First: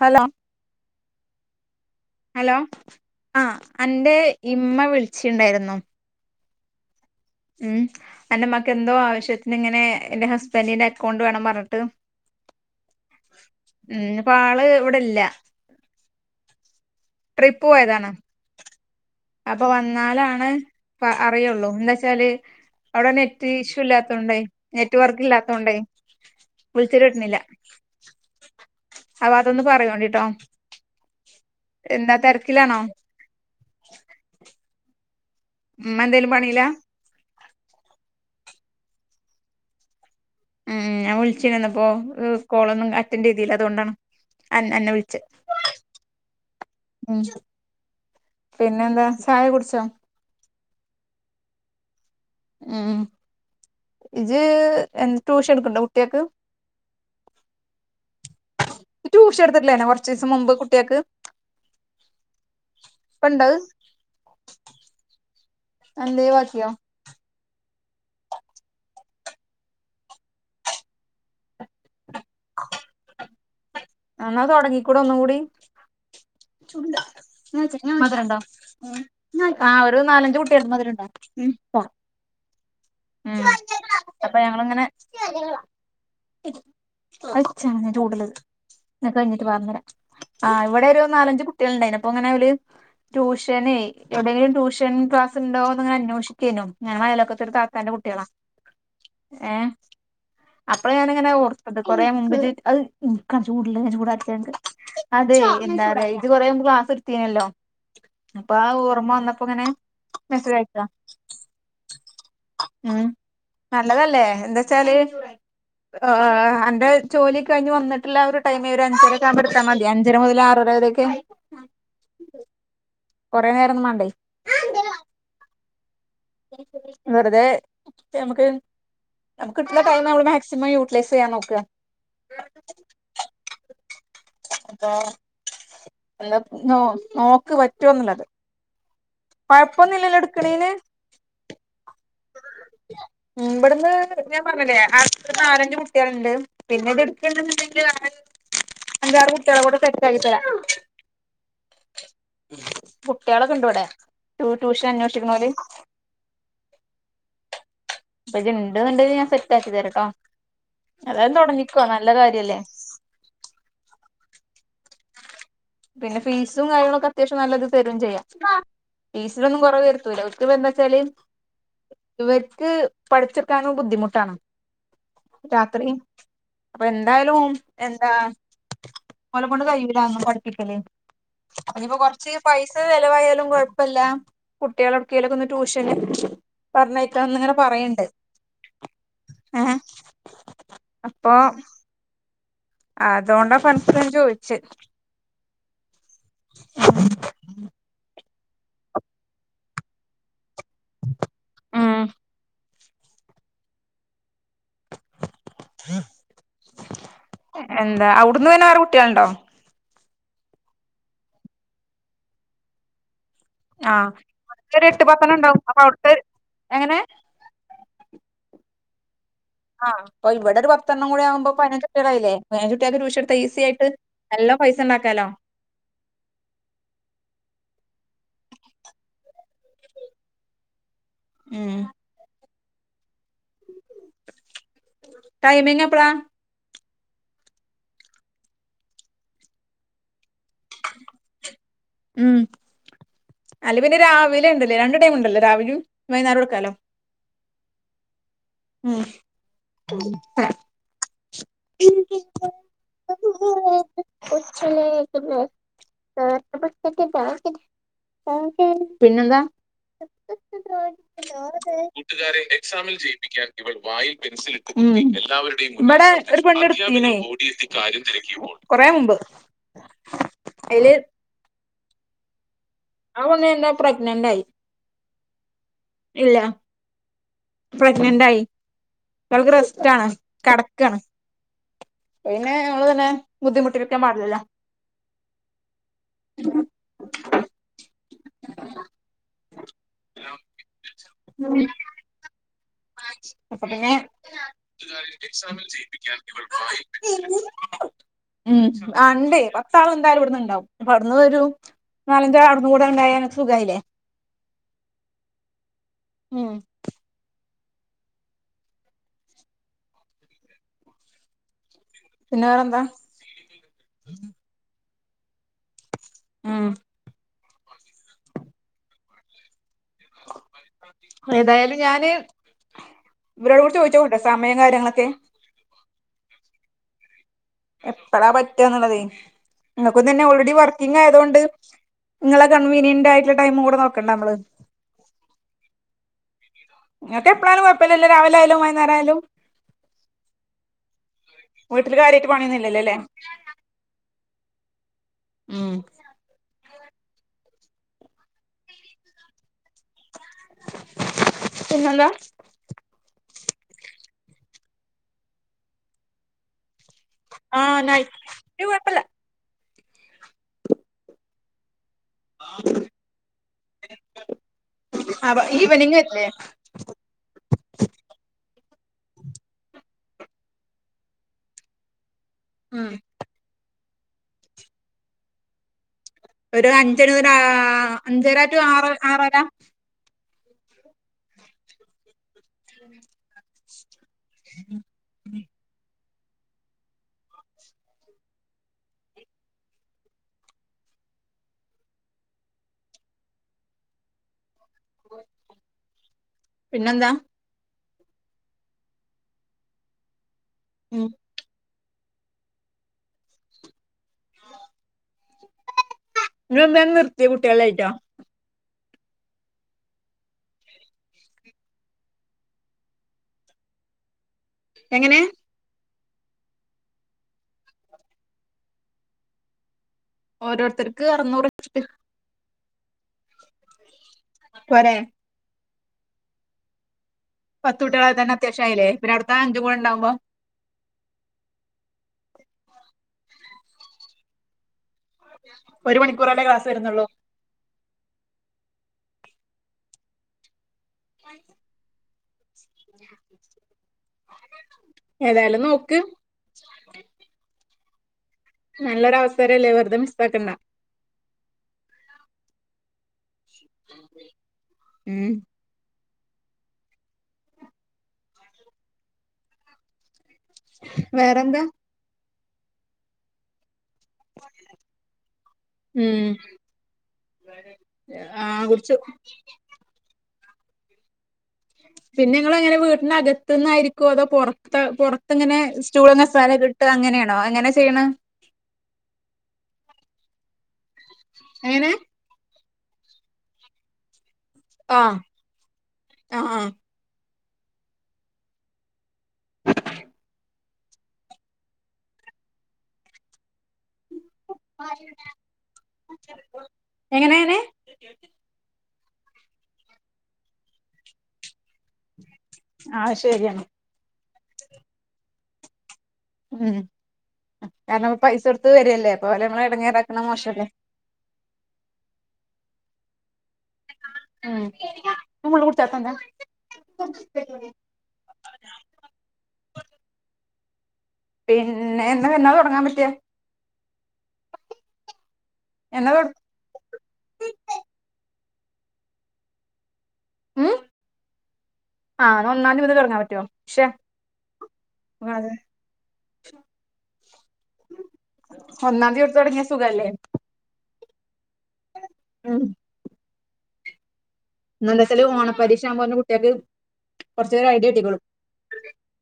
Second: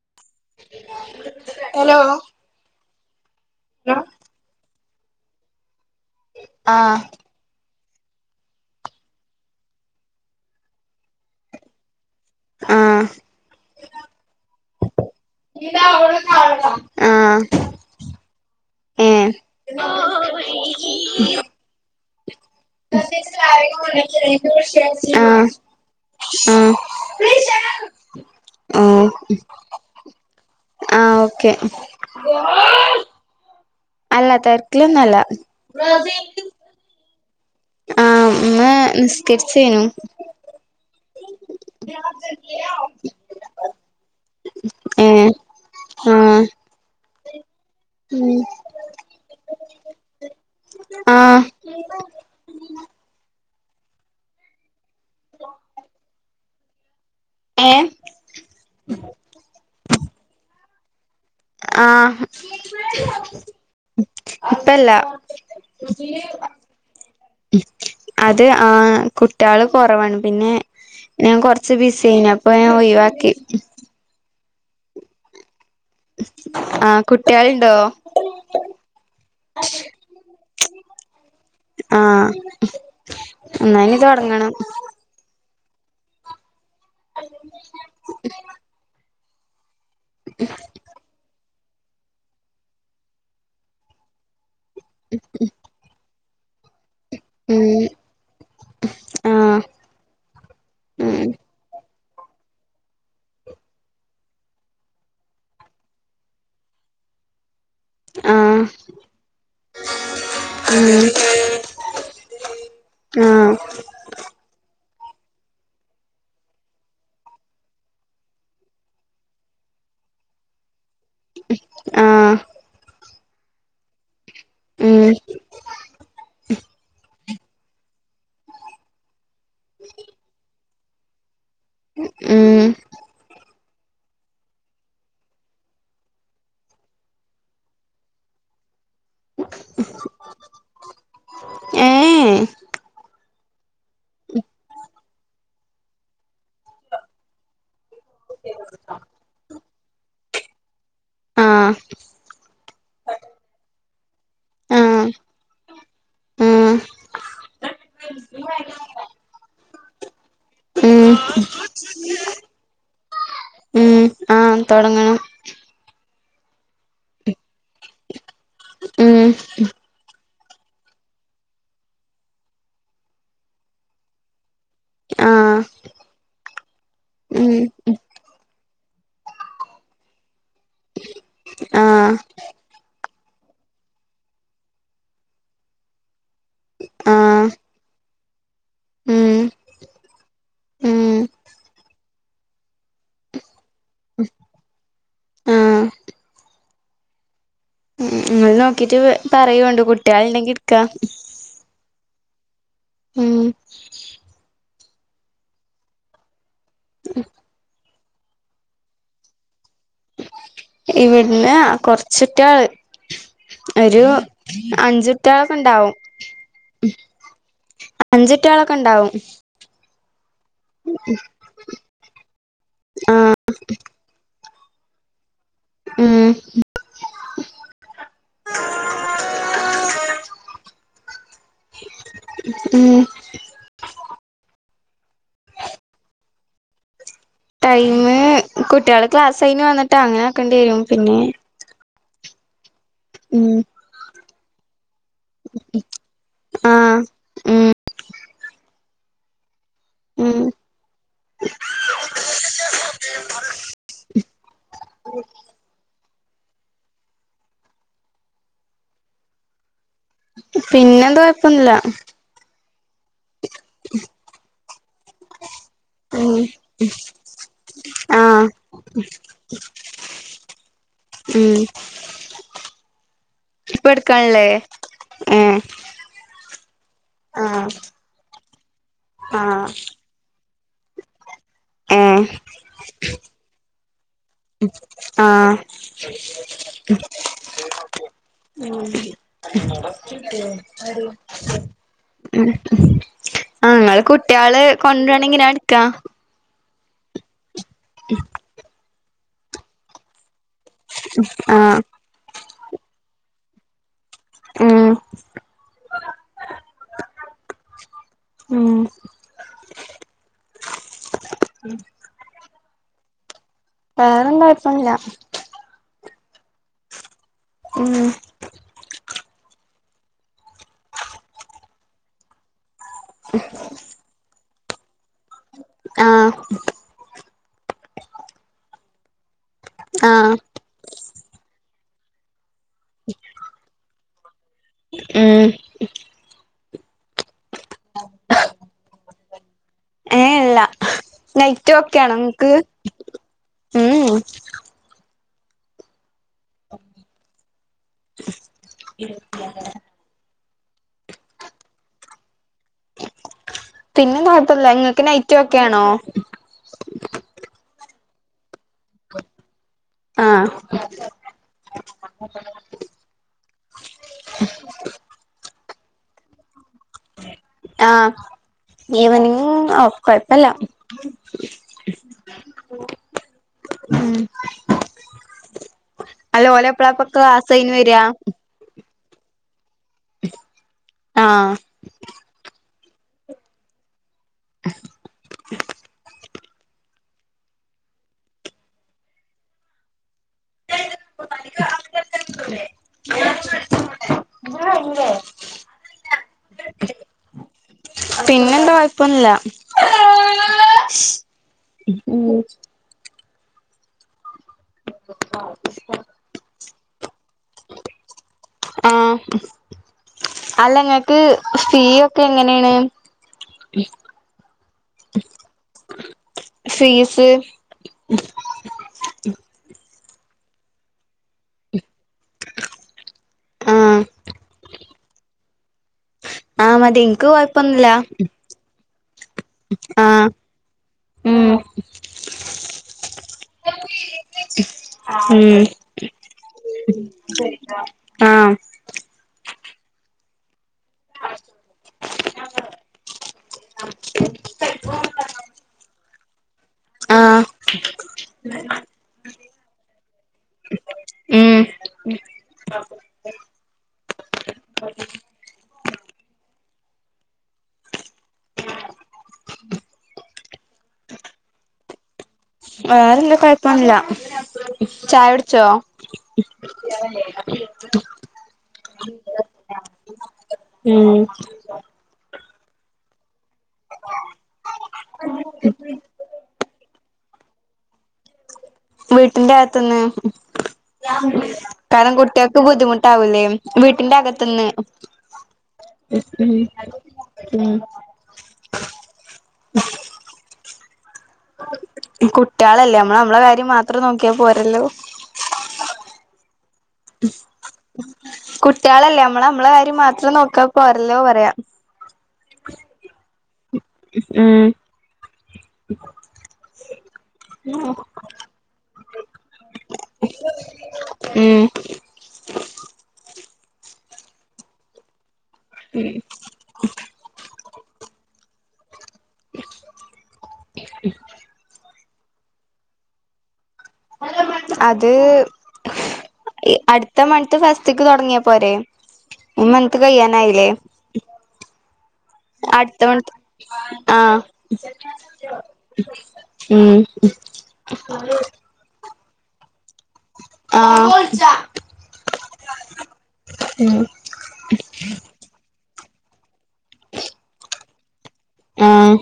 Hello hello ആ അന്റെ ഇമ്മ വിളിച്ചിണ്ടായിരുന്നു. ആഹ ഉം അന്റെ മ്മക്ക് എന്തോ ആവശ്യത്തിന് ഇങ്ങനെ എന്റെ ഹസ്ബന്റിന്റെ അക്കൗണ്ട് വേണം പറഞ്ഞിട്ട്- ആഹ ഉം പ്പ ആള് ഇവിടെല്ല ആഹ് ട്രിപ്പ് പോയതാണ് ഏഹ് അപ്പൊ വന്നാലാണ് അറിയുള്ളൂ എന്താ ച്ചാല് അവിടെ നെറ്റ് ഇഷ്യൂ ഇല്ലാത്തോണ്ടയ് നെറ്റ് വർക്ക് ആഹ് ഇല്ലാത്തോണ്ട് ആഹ് വിളിച്ചിട്ട് കിട്ടണില്ല. അ ഓഹ് അതൊന്ന് പറയോണ്ടിട്ടോ ആഹ് ഓക്കെ എന്താ തിരക്കിലാണോ? [unintelligible] മ്മ എന്തേലും പണീല? ആ മ്മ നിസ്കര്ച്ചേനു. ഉം ഞാൻ വിൾച്ചി അന്നപ്പോ കോളൊന്നും അറ്റന്റെയ്തില്ല. അതുകൊണ്ടാണ്. അ അന്നെ വിൾച്ച ഏഹ് ആഹ് ഉം ഉം പിന്നെന്താ ചായ കുട്ച്ചോ? ആഹ് ഉം ജ്ജ് ട്യൂഷൻ ഇട്ക്ക്ണ്ടോ കുട്ട്യാക്ക്? ഏഹ് ട്യൂഷൻ ഇട്ത്തിട്ടില്ലേനോ കൊർച്ചീസം മുമ്പ് കുട്ട്യാക്ക്? ആഹ് ഇപ്പണ്ടത് ഇപ്പല്ല. എന്തേഴിവാക്കിയോ? അത് ആ കുട്ട്യേള് കൊറവാണ് പിന്നെ ഞാൻ കൊർച്ച് ബിസി ഏനി അപ്പൊ ഞാൻ ഒഴിവാക്കി. ന്നാ തൊട്ങ്ങി കൂടെ ഒന്നും കൂടി. ആഹ് കുട്ട്യാള്ണ്ടോ മധുരം ണ്ടോ? ആ ഒരു നാലഞ്ചു കുട്ടിയാ മധുരംയുണ്ടോ ആഹ് [unintelligible] എന്നാ ഇനി തൊടങ്ങണം അത് ച്ചാ [unintelligible] ണ് ചൂടുള്ളത്. എല്ലാം കഴിഞ്ഞിട്ട് വാ തരാം ആ ഇവിടെ ഒരു നാലഞ്ച കു- അപ്പ അങ്ങനെ ഓല് ട്യൂഷന് എവിടെങ്കിലും ട്യൂഷൻ ക്ലാസ് ഉണ്ടോന്ന് അങ്ങനെ അന്വേഷിക്ക- ഞങ്ങളെ അയലോക്കത്തെ ഒരു ഉം താത്താന്റെ കുട്ടികളാ ഏ ആഹ് അപ്പഴ ഉം ഞാനിങ്ങനെ ഓർത്തത് കൊറെ മുമ്പ് അത്- ചൂടുള്ളത് ചൂടാറ്റി തരണ്ട് അതെ എന്താ പറയാ ജ്ജ് കൊറേ മുമ്പ് ക്ലാസ് എടുത്തീനല്ലോ അപ്പൊ ആഹ് ആ ഓർമ്മ വന്നപ്പോ ഇങ്ങനെ മെസജായച്ചതാ ഉം ഉം ആഹ് നല്ലതല്ലേ എന്താ വെച്ചാല് ആ അന്റെ ജോലി കഴിഞ് വന്നിട്ട്- ട്ടുള്ള ഒരു ടൈം ഒരു അഞ്ചരക്ക ആകുമ്പോ എട്ത്താ മതി അഞ്ചര മുതൽ ആറര വരെയൊക്കെ- ആഹ് കൊറെ നേരൊന്നും മാണ്ടേ ഉം വെറുതെ നമുക്ക് നമക്ക് കിട്ട്ണ ടൈം മാക്സിമം യൂസ്- പൈസ നോക്കുക ഉം [unintelligible] അപ്പൊ എന്താ നോ നോക്ക് പറ്റോന്നുള്ളത് കൊഴപ്പൊന്നും ഇല്ലല്ലോ എടുക്കേണന് [unintelligible] ഇവുടുന്ന് ഞാൻ പറഞ്ഞില്ലേ അന്ന് നാലഞ്ചു കുട്ടികളോണ്ട് പിന്നെ ഇത് എടുക്കണ്ടുണ്ടെങ്കിൽ ആ- അഞ്ചാറു കുട്ടികളെക്കൂടി സെറ്റ് ആക്കി തരാം ആഹ് കുട്ടികളൊക്കെയിണ്ട് ഇവിടെ ട്യൂഷൻ ആഹ് അന്വേഷിക്കണ ഓല് ആഹ് അപ്പൊ ഇത് ഇണ്ട് എന്നുണ്ടെങ്കിൽ ഞാൻ സെറ്റ് ആക്കി തരട്ടോ ഉം ഏതായാലും തൊടങ്ങിക്കോ. നല്ല കാര്യല്ലേ? ഉം ആഹ് തൊടങ്ങണം. പിന്നെ ഫീസും കാര്യങ്ങളൊക്കെ അത്യാവശ്യം നല്ലത് തരും ചെയ്യാം. ഉം ഫീസിലൊന്നും കൊറവ് വരുത്തൂല. [unintelligible] എന്ന് വെച്ചാല് ഇവര്ക്ക് പഠിച്ചെടുക്കാനും ബുദ്ധിമുട്ടാണ്. ആഹ് രാത്രി അപ്പൊ എന്തായാലും ഉം [unintelligible] എന്താ ങ്ങളെ കൊണ്ട് കഴിയൂല അതൊന്നും പഠിപ്പിക്കല്. അപ്പനി ഇപ്പൊ ആഹ് കൊറച്ച് പൈസ ചെലവായാലും കൊഴപ്പയില്ല. കുട്ടികളടുക്കേലൊക്കെ ഒന്ന് ട്യൂഷന് പറഞ്ഞയക്കാന്ന് ആഹ് ഇങ്ങനെ പറയണ്ട്. ഉം ഏഹ് ഉം അപ്പൊ അതോൊണ്ടാ [unintelligible] ചോദിച്ചേ? ഉം നിങ്ങൾ നോക്കിട്ട് പറയോണ്ട് കുട്ടിയോള് ഇണ്ടെങ്കി ഇട്ക്കാ ഉം ഉം ഹ ഉ എന്താ അവിടുന്ന് പിന്നെ വേറെ കുട്ടിയേള്ണ്ടോ ഇവിട്ന്ന് കൊറച്ചുട്ട്യോള് ഒരു ആഹ് ഒരു എട്ട് പത്തെണ്ണം അഞ്ചട്ടാളൊക്കെ ഉണ്ടാവും അപ്പൊ ഇണ്ടാവും അവിടുത്തെ എങ്ങനെ അഞ്ച് കുട്ട്യോളൊക്കെ ഇണ്ടാവും ആ അപ്പൊ ഇവിടെ ഒരു പത്തെണ്ണം കൂടിയാവുമ്പോ പയ്നഞ്ച് കുട്ട്യോളായിലേ പയ്നഞ്ച് കുട്ട്യോക്ക് ആഹ് ടൂഷട്ത്ത ഈസി ആയിട്ട് നല്ലം പൈസ ഇണ്ടാക്കാലോ ഉം ആ [inaudible] ഉം ഉം ടൈമിങ്ങപ്പളാ ടൈം കുട്ടികള് ക്ലാസ് കഴിഞ്ഞ് വന്നിട്ട് അങ്ങനെ ആക്കേണ്ടി വരും പിന്നെ ഉം ഉം അല്ല പിന്നെ രാവിലെ ഇണ്ട് ലേ രണ്ട് ടൈമ് ഇണ്ടല്ലോ രാവിലിം വൈ ന്നാരോട്ക്കാലോ ആഹ് ഉം ഉം ഉം കൊച്ചല്ല [inaudible] പിന്നെന്താ പിന്നെന്താ കൊഴപ്പൊന്നില്ല സാമിൽ ജയിപ്പിക്കാൻ ഇവടെ ഉം ഒരു പെണ്ണ് ഇട്ത്തീന് ആഹ് കൊറെ മുമ്പ് അയ്ല് ഉം എന്താ ഇപ്പ പ്രഗ്നന്റ് ആയി എടുക്കാല്ലേ ഏ ഇല്ല പ്രഗ്നന്റ് ആയി അവൾക്ക് ആഹ് റെസ്റ്റ് ആണ് കടക്കാണ് ഏഹ് പിന്നെ ഞമ്മള് തന്നെ ബുദ്ധിമുട്ടിക്കാൻ പാടില്ലല്ലോ ആഹ് ഉം അപ്പ ആഹ് പിന്നെ ഇങ്ങള് കുട്ടികള് കൊണ്ടുവരാണെങ്കി ഞാൻ എടുക്കാം ഉം ആ ഇണ്ടേ പത്താള് എന്തായാലും ഇവിട്ന്ന്ണ്ടാവും അപ്പൊ അവിട്ന്ന് ഒരു ആഹ് നാലഞ്ചാ [unintelligible] അവിട്ന്നും കൂടെ ഉണ്ടായ അൻക്ക് സുഖായിലേ ഉം ഉം ഉം പിന്നെ വേറെന്താ. വേറെന്താ കൊയപ്പൊന്നുല്യ. ഉം ഉം. ഏതായാലും ഞാന് ഇവരോട് കൂടി ചോയ്ച്ചോക്കട്ടെ സ മയും കാര്യങ്ങളൊക്കെ. ആഹ് എപ്പഴാ പറ്റാന്നുള്ളതേ ഇങ്ങക്കും തന്നെ ആഹ് ഓൾറെഡി വർക്കിംഗ് ആയതോണ്ട് ഇങ്ങളെ കൺവീനിയന്റായിട്ടള്ള ടൈം കൂടെ നോക്കണ്ടെ അമ്മള്. ഉം ഇങ്ങക്ക് എപ്പളായാലും കൊഴപ്പല്ലല്ലോ രാവിലായാലും വൈന്നേരായാലും. ഏഹ് ഇള്ള. നൈറ്റ് വീട്ടില് ഒക്കെയാണോ കാര്യായിട്ട് ഇങ്ങക്ക്? പണിയൊന്നും ഇല്ലല്ലോ അല്ലേ മ്ഹും ഉം [unintelligible] പിന്നെന്താ? [unintelligible] ഇങ്ങക്ക് നൈറ്റ് ഒക്കെയാണോ? ആഹ് നൈറ്റ് കൊഴപ്പല്ല. ആഹ് അബ ഈവനിംഗ് പറ്റില്ലെ? ആഹ് ഈവനിംഗ് ഓഹ് കൊഴപ്പല്ല. ഉം ഉം ഒരു അഞ്ചരാ [unintelligible] വരാ അഞ്ചര ടു ആറ് ആക്കാം. ആഹ് [inaudible] [unintelligible] പിന്നെന്താ. പിന്നെന്താ ഒപ്പൊല്ല. ഉം. ഉം. [inaudible] ഇന്റെ ട്ട്യേൾ ലെയിറ്റ. ആഹ്. അല്ല ങ്ങക്ക് ഫീ ഒക്കെ എങ്ങനാണ്. എങ്ങനെ. ഫീസ്. ഓരോരുത്തർക്ക് അറുന്നൂറ് ച്ട്ട്. ആഹ് പൊരെ. ആഹ് മതി. കൊഴപ്പൊന്നുല്ല പതുട്ട്യേളേ തന്നെ അത്യാവശ്യയില്ലേ പിന്ന അട്ത്ത അഞ്ചും കൂടെ ഉണ്ടാവ്മ്പൊ- ആഹ് [inaudible] ഉം ഉം ക്ലാസ് വരുന്നുള്ളൂ ആഹ് - [inaudible] ഏതായാലും നോക്ക് [inaudible] [unintelligible] നല്ലൊരു അവസരല്ലേ വെറുതെ മിസാക്കണ്ട. ഉം ഉം. വേറെന്താ [unintelligible] [unintelligible] ചായയുടിച്ചോ ഉം ആഹ് കുടിച്ചു ഉം നിങ്ങളെങ്ങനാ വീട്ന്റെ അകത്തു നിന്നാരിക്കോ അതോ പൊറത്ത് പൊറത്ത്ങ്ങനെ സ്റ്റുളും കസേരക്കെ ഇട്ട് അങ്ങനെയാ ണോ എങ്ങന ചെയ്യണേ വീട്ടിന്റെ അകത്ത്ന്ന് എങ്ങനെ കാരണം കുട്ടി ക്ക് ബുദ്ധിമുട്ടാവൂലേ വീട്ടിന്റെ അകത്ത്ന്ന് ആഹ് ആഹ് ആഹ് ഉം കുട്ടികളല്ലേ മ്മള് മ്മളെ കാര്യം മാ ത്രം നോക്കിയാ പോരല്ലോ കു എങ്ങനെ എങ്ങനെ കുട്ടിയാളല്ലേ മ്മള് മ്മളെ കാര്യം മാത്രം നോക്കിയാ പോരല്ലോ പറയാ ആഹ് ശെരിയാണ് ഉം ഉം കാരണം പൈസ കൊടുത്ത് വര്അല്ലേ അപ്പ അവരെ മ്മള് ഇടങ്ങേറാക്കണ മോശഅല്ലേ ഉം ഉം [inaudible] [inaudible] പിന്നെ എന്നാ എന്നാ തൊടങ്ങാൻ പറ്റ്വ അത് എന്നാ തൊ അടുത്ത മണ്ത്ത് ഫസ്റ്റ്ക്ക് തൊടങ്ങിയ പോരെ ഈ മന്ത്‌ കയ്യാനായില്ലേ ഉം ആഹ് എന്നാ ഒന്നാം തീയതി മുതൽ അടുത്ത തൊടങ്ങാൻ മന്ത് പറ്റോ ശ്ശെ ആഹ് അതെ ഉം [unintelligible] തൊടങ്ങിയ സുഖല്ലേ ഉം ഉം എന്നാ എന്താച്ചാല് ഓണ പരീഷ അവ്മ്പത്തിന് കുട്ടിയാക്ക് കൊറച്ചു ഐഡിയ കിട്ടിക്കോളും ആഹ്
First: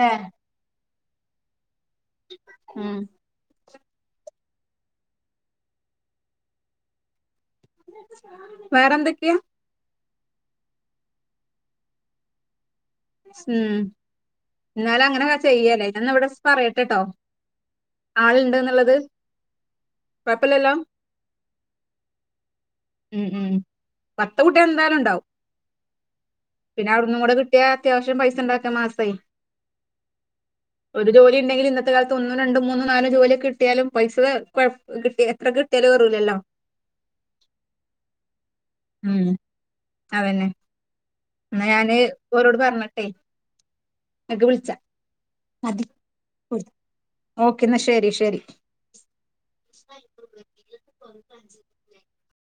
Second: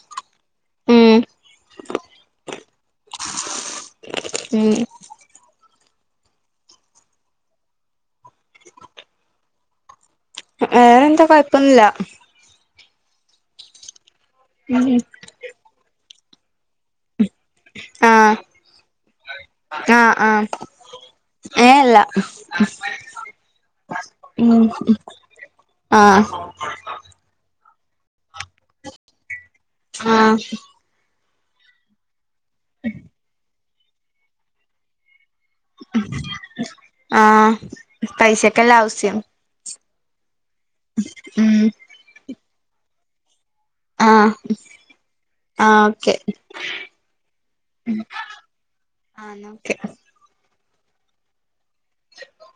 ലെ ഉം ഉം ഉം വേറെന്തൊക്കെയാ വേറെന്താ കൊഴപ്പൊന്നുല്ല ഉം എന്നാല് അങ്ങനെ ചെയ്യല്ലേ ഞാൻ എന്നാ ഇവിടെ പറയട്ടെട്ടോ ആഹ് ആള് ണ്ട് എന്ന്ള്ളത് ആഹ് ആഹ് ഏ അല്ല ഉം ഉം പത്ത് ഉം കുട്ടികൾ എന്തായാലും ഉണ്ടാവും ആഹ് പിന്നെ അവിട്ന്നും കൂടെ കിട്ടിയാ അത്യാവശ്യം പൈസ ഉണ്ടാക്ക മാസെ ആഹ് ജോലി ഉണ്ടെങ്കില് ഇന്നത്തെ കാലത്ത് ഒന്നു രണ്ടും മൂന്നും നാലും ജോലിക്കെ കിട്ടിയാലും പൈസ ത കൊ കിട്ടിയ എ എത്ര കിട്ടിയാലും ഏറുലല്ലോ ആഹ് പൈസക്കല്ല ആവശ്യം ഉം അതന്നെ ഉം എന്നാ ഞാന് ഓരോട് പറഞ്ഞിട്ടെ ആഹ് ഇങ്ങക്ക് വിളിച്ചാ മതി ആഹ് ഓക്കെ ഓക്കെ എന്നാ ശെരി ശെരി ആഹ് ന്നാ ഓക്കെ [unintelligible] ക്കൊന്നും മനസി